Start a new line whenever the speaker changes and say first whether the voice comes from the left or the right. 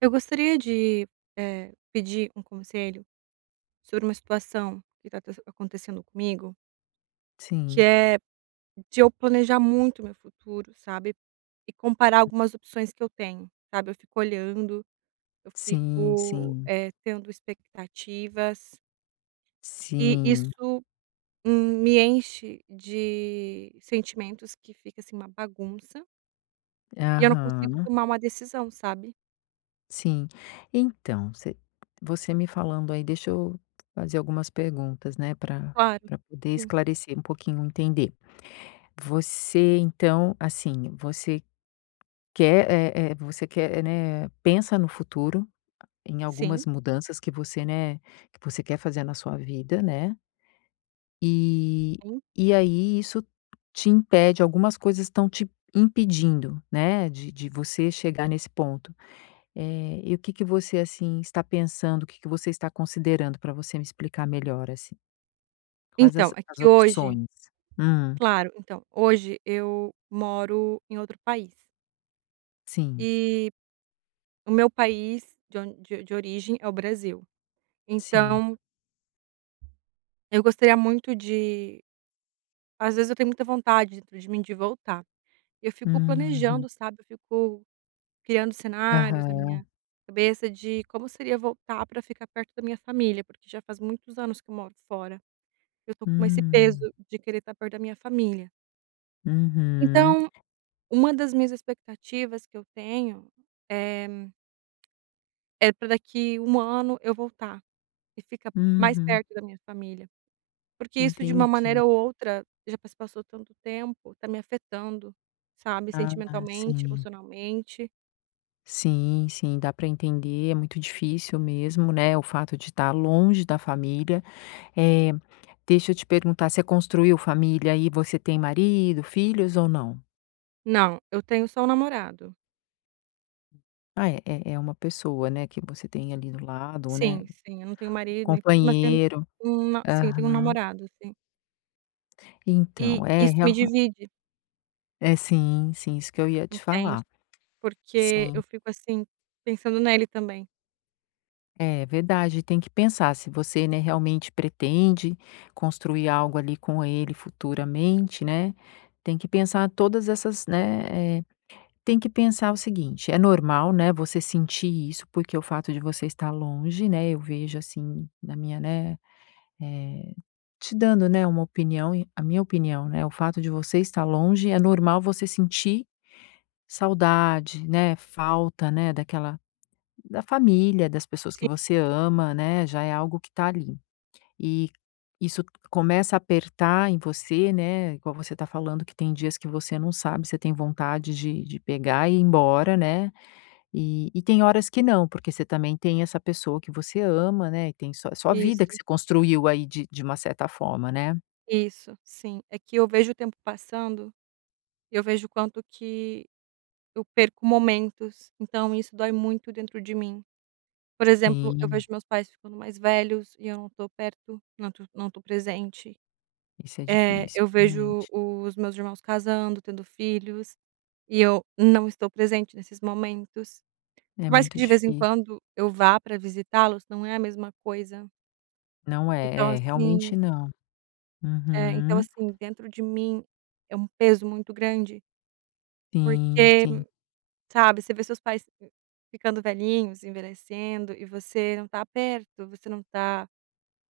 right: Eu gostaria de pedir um conselho sobre uma situação que está acontecendo comigo, que
left: Sim,
right: é de eu planejar muito meu futuro, sabe, e comparar algumas opções que eu tenho, sabe. Eu fico olhando, eu
left: sim,
right: fico,
left: sim,
right: eh, tendo expectativas e
left: sim.
right: isso me enche de sentimentos que fica, assim, uma bagunça e eu não
left: Aham,
right: consigo tomar uma decisão, sabe.
left: sim. Então, você me falando aí, deixa eu fazer algumas perguntas, né, para
right: Claro.
left: para poder
right: Sim.
left: esclarecer um pouquinho, entender. Você então, assim, você quer, você quer, né, pensa no futuro, em
right: Sim,
left: algumas mudanças que você, né, que você quer fazer na sua vida, né? E
right: sim.
left: e aí isso te impede, algumas coisas estão te impedindo, né, de você chegar nesse ponto. E o que que você, assim, está pensando, o que que você está considerando para você me explicar melhor, assim? Quais as
right: Então, é
left: as
right: que hoje
left: opções? Hum,
right: então, hoje eu moro em outro país,
left: sim,
right: e o meu país de on de de origem é o Brasil.
left: sim.
right: Então, eu gostaria muito de. Às vezes eu tenho muita vontade dentro de mim de voltar. Eu fico
left: Uhum.
right: planejando, sabe, eu fico criando cenários na
left: Aham.
right: minha cabeça de como seria voltar para ficar perto da minha família, porque já faz muitos anos que eu moro fora. Eu tô com esse peso
left: Hum.
right: de querer estar perto da minha família.
left: Uhum.
right: Então, uma das minhas expectativas que eu tenho, eh, é para daqui 1 ano eu voltar e ficar mais
left: Uhum.
right: perto da minha família, porque isso de uma maneira ou
left: Entendi.
right: outra, já se passou tanto tempo, tá me afetando, sabe,
left: Ah,
right: sentimentalmente,
left: sim.
right: emocionalmente.
left: Sim, sim, dá para entender, é muito difícil mesmo, né, o fato de estar longe da família. Eh, Deixa eu te perguntar, você construiu família e você tem marido, filhos ou não?
right: Não, eu tenho só um namorado.
left: Ah, é uma pessoa, né, que você tem ali do lado, né,
right: Sim, sim, eu não tenho marido nem filhos, mas tenho
left: companheiro.
right: um na sim, eu tenho um
left: Aham.
right: namorado, sim. E
left: Então, é
right: isso me
left: real
right: divide,
left: é sim, sim, isso que eu ia te
right: entende,
left: falar.
right: porque
left: Sim.
right: eu fico assim, pensando nele também.
left: É verdade, tem que pensar se você, né, realmente pretende construir algo ali com ele futuramente, né, tem que pensar todas essas, né, tem que pensar o seguinte, é normal, né, você sentir isso, porque o fato de você estar longe, né, eu vejo assim na minha, né, eh, te dando, né, uma opinião e a minha opinião, né, o fato de você estar longe é normal você sentir saudade, né, falta, né, daquela da família, das pessoas que
right: Sim,
left: você ama, né, já é algo que tá ali. E isso começa a apertar em você, né, igual você tá falando que tem dias que você não sabe, você tem vontade de pegar e ir embora, né, e tem horas que não, porque você também tem essa pessoa que você ama, né, e tem sua vida que
right: isso.
left: você construiu aí de uma certa forma, né.
right: Isso, sim. É que eu vejo o tempo passando, e eu vejo o quanto que eu perco momentos, então isso dói muito dentro de mim. Por exemplo, eu
left: Sim,
right: vejo meus pais ficando mais velhos e eu não tô perto, não tô presente.
left: isso é difícil,
right: Eu vejo
left: realmente.
right: os meus irmãos casando, tendo filhos, e eu não estou presente nesses momentos.
left: É
right: Por mais que
left: muito
right: de vez em
left: difícil.
right: quando eu vá para visitá-los, não é a mesma coisa.
left: Não
right: Então
left: é, é, realmente não. Uhum.
right: assim, dentro de mim é um peso muito grande,
left: Sim,
right: porque,
left: sim.
right: sabe, você vê seus pais ficando velhinhos, envelhecendo e você não tá perto,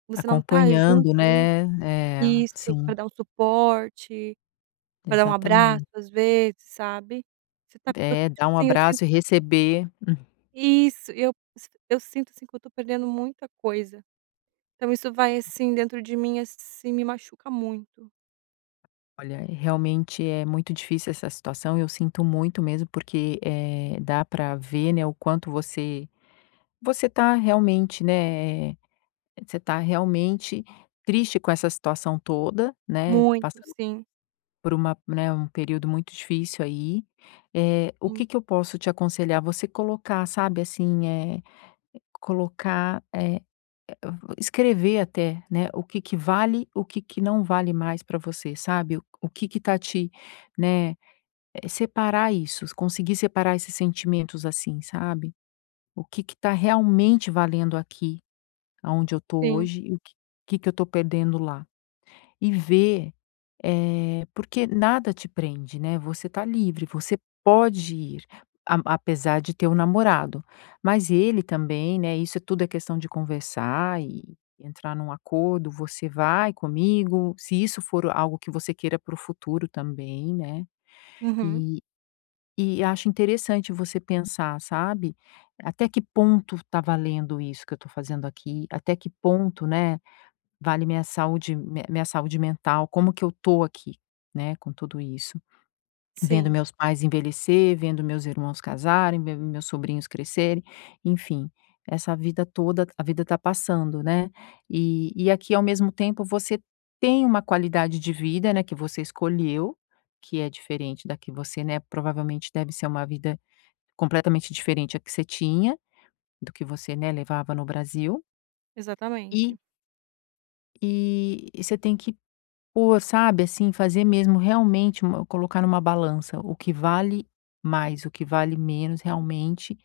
right: você não tá junto
left: Acompanhando,
right: ali.
left: né, é,
right: Isso,
left: sim,
right: pra dar um suporte, pra dar um abraço
left: exatamente.
right: às vezes, sabe. Você tá eu
left: É,
right: tipo
left: dar um
right: assim, eu sinto
left: abraço e receber. Hum.
right: isso, e eu sinto, assim, que eu tô perdendo muita coisa. Então isso vai, assim, dentro de mim, assim, me machuca muito,
left: Olha, realmente é muito difícil essa situação, eu sinto muito mesmo, porque, dá para ver, né, o quanto você tá realmente, né, você tá realmente triste com essa situação toda, né,
right: muito,
left: passando
right: sim,
left: por um período muito difícil aí. O
right: sim,
left: que que eu posso te aconselhar? Você colocar, sabe, assim, colocar, escrever até, né, o que que vale, o que que não vale mais para você, sabe? O que que tá te, né, separar isso, conseguir separar esses sentimentos, assim, sabe? O que que tá realmente valendo aqui, aonde eu tô
right: sim.
left: hoje e o que eu tô perdendo lá e ver, porque nada te prende, né, você tá livre, você pode ir, a apesar de ter o namorado, mas ele também, né, isso é tudo é questão de conversar e entrar num acordo, você vai comigo, se isso for algo que você queira para o futuro também, né,
right: Uhum.
left: e e acho interessante você pensar, sabe, até que ponto tá valendo isso que eu tô fazendo aqui, até que ponto, né, vale minha saúde mental, como que eu tô aqui, né, com tudo isso. Vendo
right: Sim,
left: meus pais envelhecer, vendo meus irmãos casarem, vendo meus sobrinhos crescerem, enfim, essa vida toda a vida tá passando, né. E aqui, ao mesmo tempo, você tem uma qualidade de vida, né, que você escolheu, que é diferente da que você, né, provavelmente deve ser uma vida completamente diferente a que você tinha, do que você, né, levava no Brasil. E
right: exatamente.
left: e você tem que Pô, sabe, assim, fazer mesmo realmente uma colocar numa balança o que vale mais, o que vale menos realmente,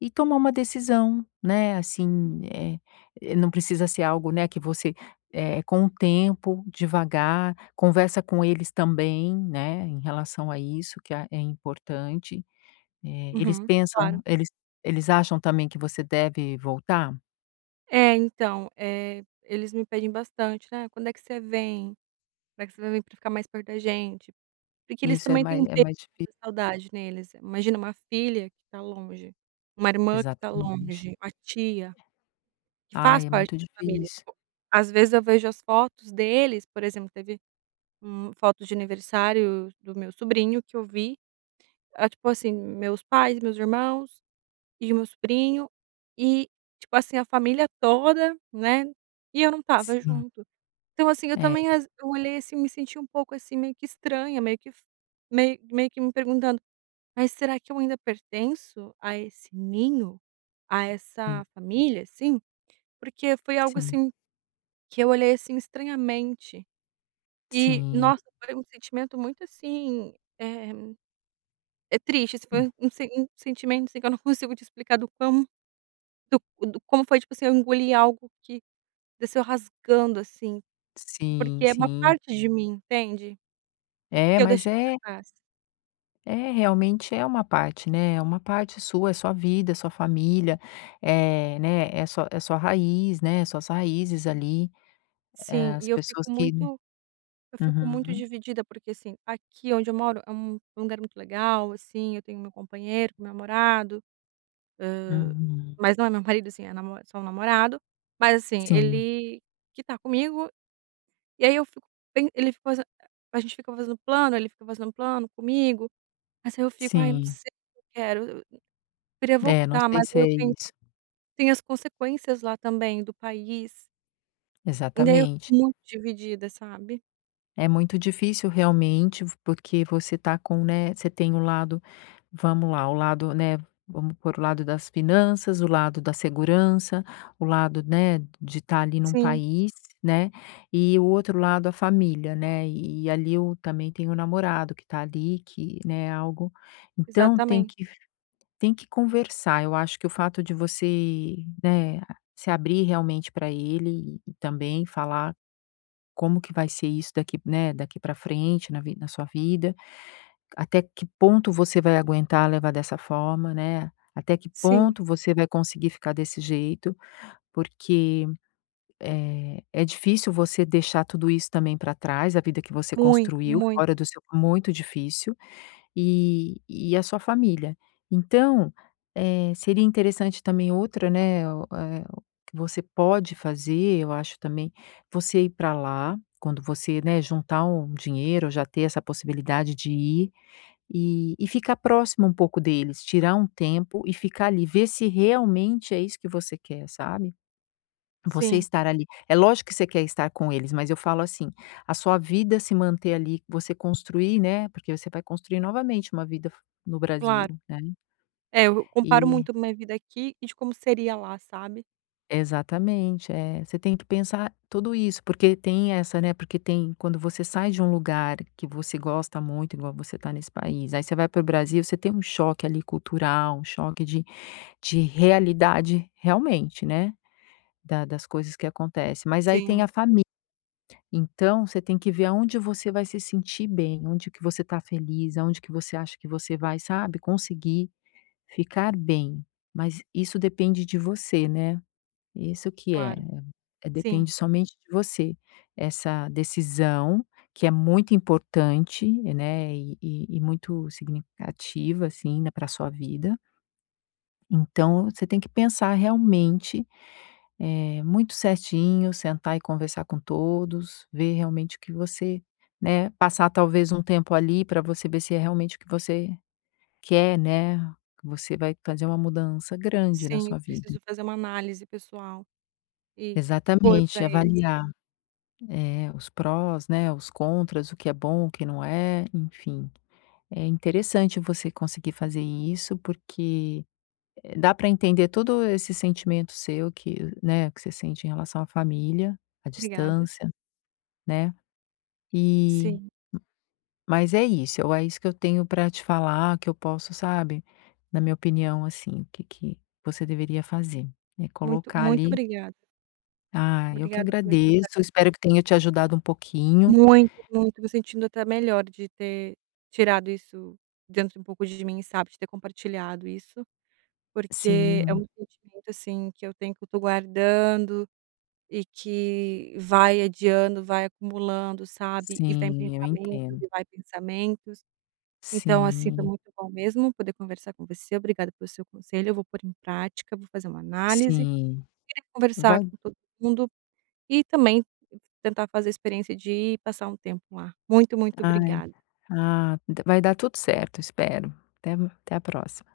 left: e tomar uma decisão, né, assim, não precisa ser algo, né, que você, com o tempo, devagar, conversa com eles também, né, em relação a isso que a é importante. Eh, eles
right: Uhum,
left: pensam
right: claro.
left: eles eles acham também que você deve voltar?
right: É, então, eles me pedem bastante, né: "Quando é que você vem? Quando é que você vai vir pra ficar mais perto da gente?" Porque eles também têm um
left: É
right: peso,
left: mais
right: né,
left: difícil
right: da saudade neles. Imagina uma filha que tá longe, uma irmã que tá
left: exatamente.
right: longe, uma tia que faz
left: Ai, é
right: parte
left: muito
right: da família.
left: difícil.
right: Tipo, às vezes eu vejo as fotos deles, por exemplo, teve fotos de aniversário do meu sobrinho que eu vi, ah, tipo assim, meus pais, meus irmãos e o meu sobrinho, e, tipo assim, a família toda, né, e eu não estava
left: Sim,
right: junto. Então, assim, eu
left: é.
right: também as eu olhei, assim, me senti um pouco, assim, meio que estranha, meio que me perguntando: "Mas será que eu ainda pertenço a esse ninho? A
left: Hum,
right: essa família, assim?" Porque foi algo,
left: sim,
right: assim, que eu olhei, assim, estranhamente. E,
left: sim,
right: nossa, foi um sentimento muito, assim, é triste, assim, foi
left: é,
right: um um sen um sentimento, assim, que eu não consigo te explicar do quão Do do como foi, tipo assim, eu engoli algo que desceu rasgando, assim,
left: sim,
right: porque é uma
left: sim.
right: parte de mim, entende?
left: É,
right: Que eu
left: mas
right: deixei pra
left: é
right: trás.
left: é realmente é uma parte, né, é uma parte sua, é sua vida, é sua família, é né, é sua raiz, né, suas raízes ali,
right: Sim,
left: as
right: e
left: pessoas que né
right: eu fico muito
left: uhum,
right: dividida, porque, assim, aqui onde eu moro é um lugar muito legal, assim, eu tenho meu companheiro, meu namorado,
left: uhum.
right: mas não é meu marido, assim, é namo é só um namorado, mas, assim,
left: Sim,
right: ele que tá comigo, e aí eu fico pen ele fica fazen a gente fica fazendo plano, ele fica fazendo plano comigo, mas aí eu fico: "Ai, não
left: sim.
right: sei se eu quero, eu queria
left: É, não
right: voltar",
left: sei
right: mas
left: se
right: aí
left: é
right: eu penso.
left: isso.
right: Tem as consequências lá também do país, e daí eu
left: Exatamente.
right: fico muito dividida, sabe.
left: É muito difícil realmente, porque você tá com, né, você tem o lado, vamos lá, o lado, né, vamos por o lado das finanças, o lado da segurança, o lado, né, de estar ali num
right: Sim,
left: país, né, e o outro lado a família, né, e ali eu também tenho o namorado que tá ali, que, né, é algo então
right: exatamente.
left: tem que conversar, eu acho que o fato de você, né, se abrir realmente para ele e também falar como que vai ser isso daqui, né, daqui para frente na sua vida, até que ponto você vai aguentar levar dessa forma, né, até que
right: Sim,
left: ponto você vai conseguir ficar desse jeito, porque, é difícil você deixar tudo isso também para trás, a vida que você
right: muito,
left: construiu fora
right: muito.
left: do seu muito difícil. E a sua família. Então, seria interessante também outra, né, o que você pode fazer, eu acho também, você ir para lá, quando você, né, juntar um dinheiro, já ter essa possibilidade de ir, e ficar próximo um pouco deles, tirar um tempo e ficar ali, ver se realmente é isso que você quer, sabe? Você
right: Sim,
left: estar ali é lógico que você quer estar com eles, mas eu falo assim, a sua vida se manter ali, você construir, né, porque você vai construir novamente uma vida f no Brasil,
right: claro.
left: né.
right: É, eu comparo
left: E
right: muito minha vida aqui e de como seria lá, sabe.
left: exatamente, é. Você tem que pensar tudo isso, porque tem essa, né, porque tem quando você sai de um lugar que você gosta muito, igual você tá nesse país, aí você vai para o Brasil, você tem um choque ali cultural, um choque de realidade realmente, né, da das coisas que acontece, mas aí tem a
right: Sim,
left: família. Então, você tem que ver aonde você vai se sentir bem, onde que você está feliz, aonde que você acha que você vai, sabe, conseguir ficar bem. Mas isso depende de você, né. Isso que é,
right: claro. Sim,
left: depende somente de você. Essa decisão, que é muito importante, né, e muito significativa, assim, para pra sua vida. Então, você tem que pensar realmente muito certinho, sentar e conversar com todos, ver realmente o que você, né, passar talvez um tempo ali para você ver se é realmente o que você quer, né, que você vai fazer uma mudança grande na
right: sim, eu
left: sua vida.
right: preciso fazer uma análise pessoal e expor
left: Exatamente,
right: para eles.
left: avaliar, os prós, né, os contras, o que é bom, o que não é, enfim. É interessante você conseguir fazer isso, porque, dá para entender todo esse sentimento seu que, né, que você sente em relação à família, à
right: Obrigada.
left: distância, né? E
right: Sim,
left: mas é isso, eu é isso que eu tenho pra te falar, que eu posso, sabe, na minha opinião, assim, o que que você deveria fazer, é
right: muito,
left: colocar
right: muito
left: ali:
right: obrigada.
left: "Ah, eu que
right: Obrigada por me escutar.
left: agradeço, espero que tenha te ajudado um pouquinho".
right: Muito, muito. Me sentindo até melhor de ter tirado isso dentro um pouco de mim, sabe, de ter compartilhado isso, porque é
left: Sim,
right: um sentimento, assim, que eu tenho que eu tô guardando e que vai adiando, vai acumulando, sabe, e vem
left: sim, eu
right: pensamentos
left: entendo.
right: e vai pensamentos. Então, assim, foi
left: Sim,
right: muito bom mesmo poder conversar com você. Obrigada pelo seu conselho. Eu vou pôr em prática, vou fazer uma análise,
left: sim.
right: queria conversar
left: Vai
right: com todo mundo. E também tentar fazer a experiência de passar um tempo lá. Muito, muito
left: ai,
right: obrigada.
left: ah, vai dar tudo certo, espero. Até a próxima.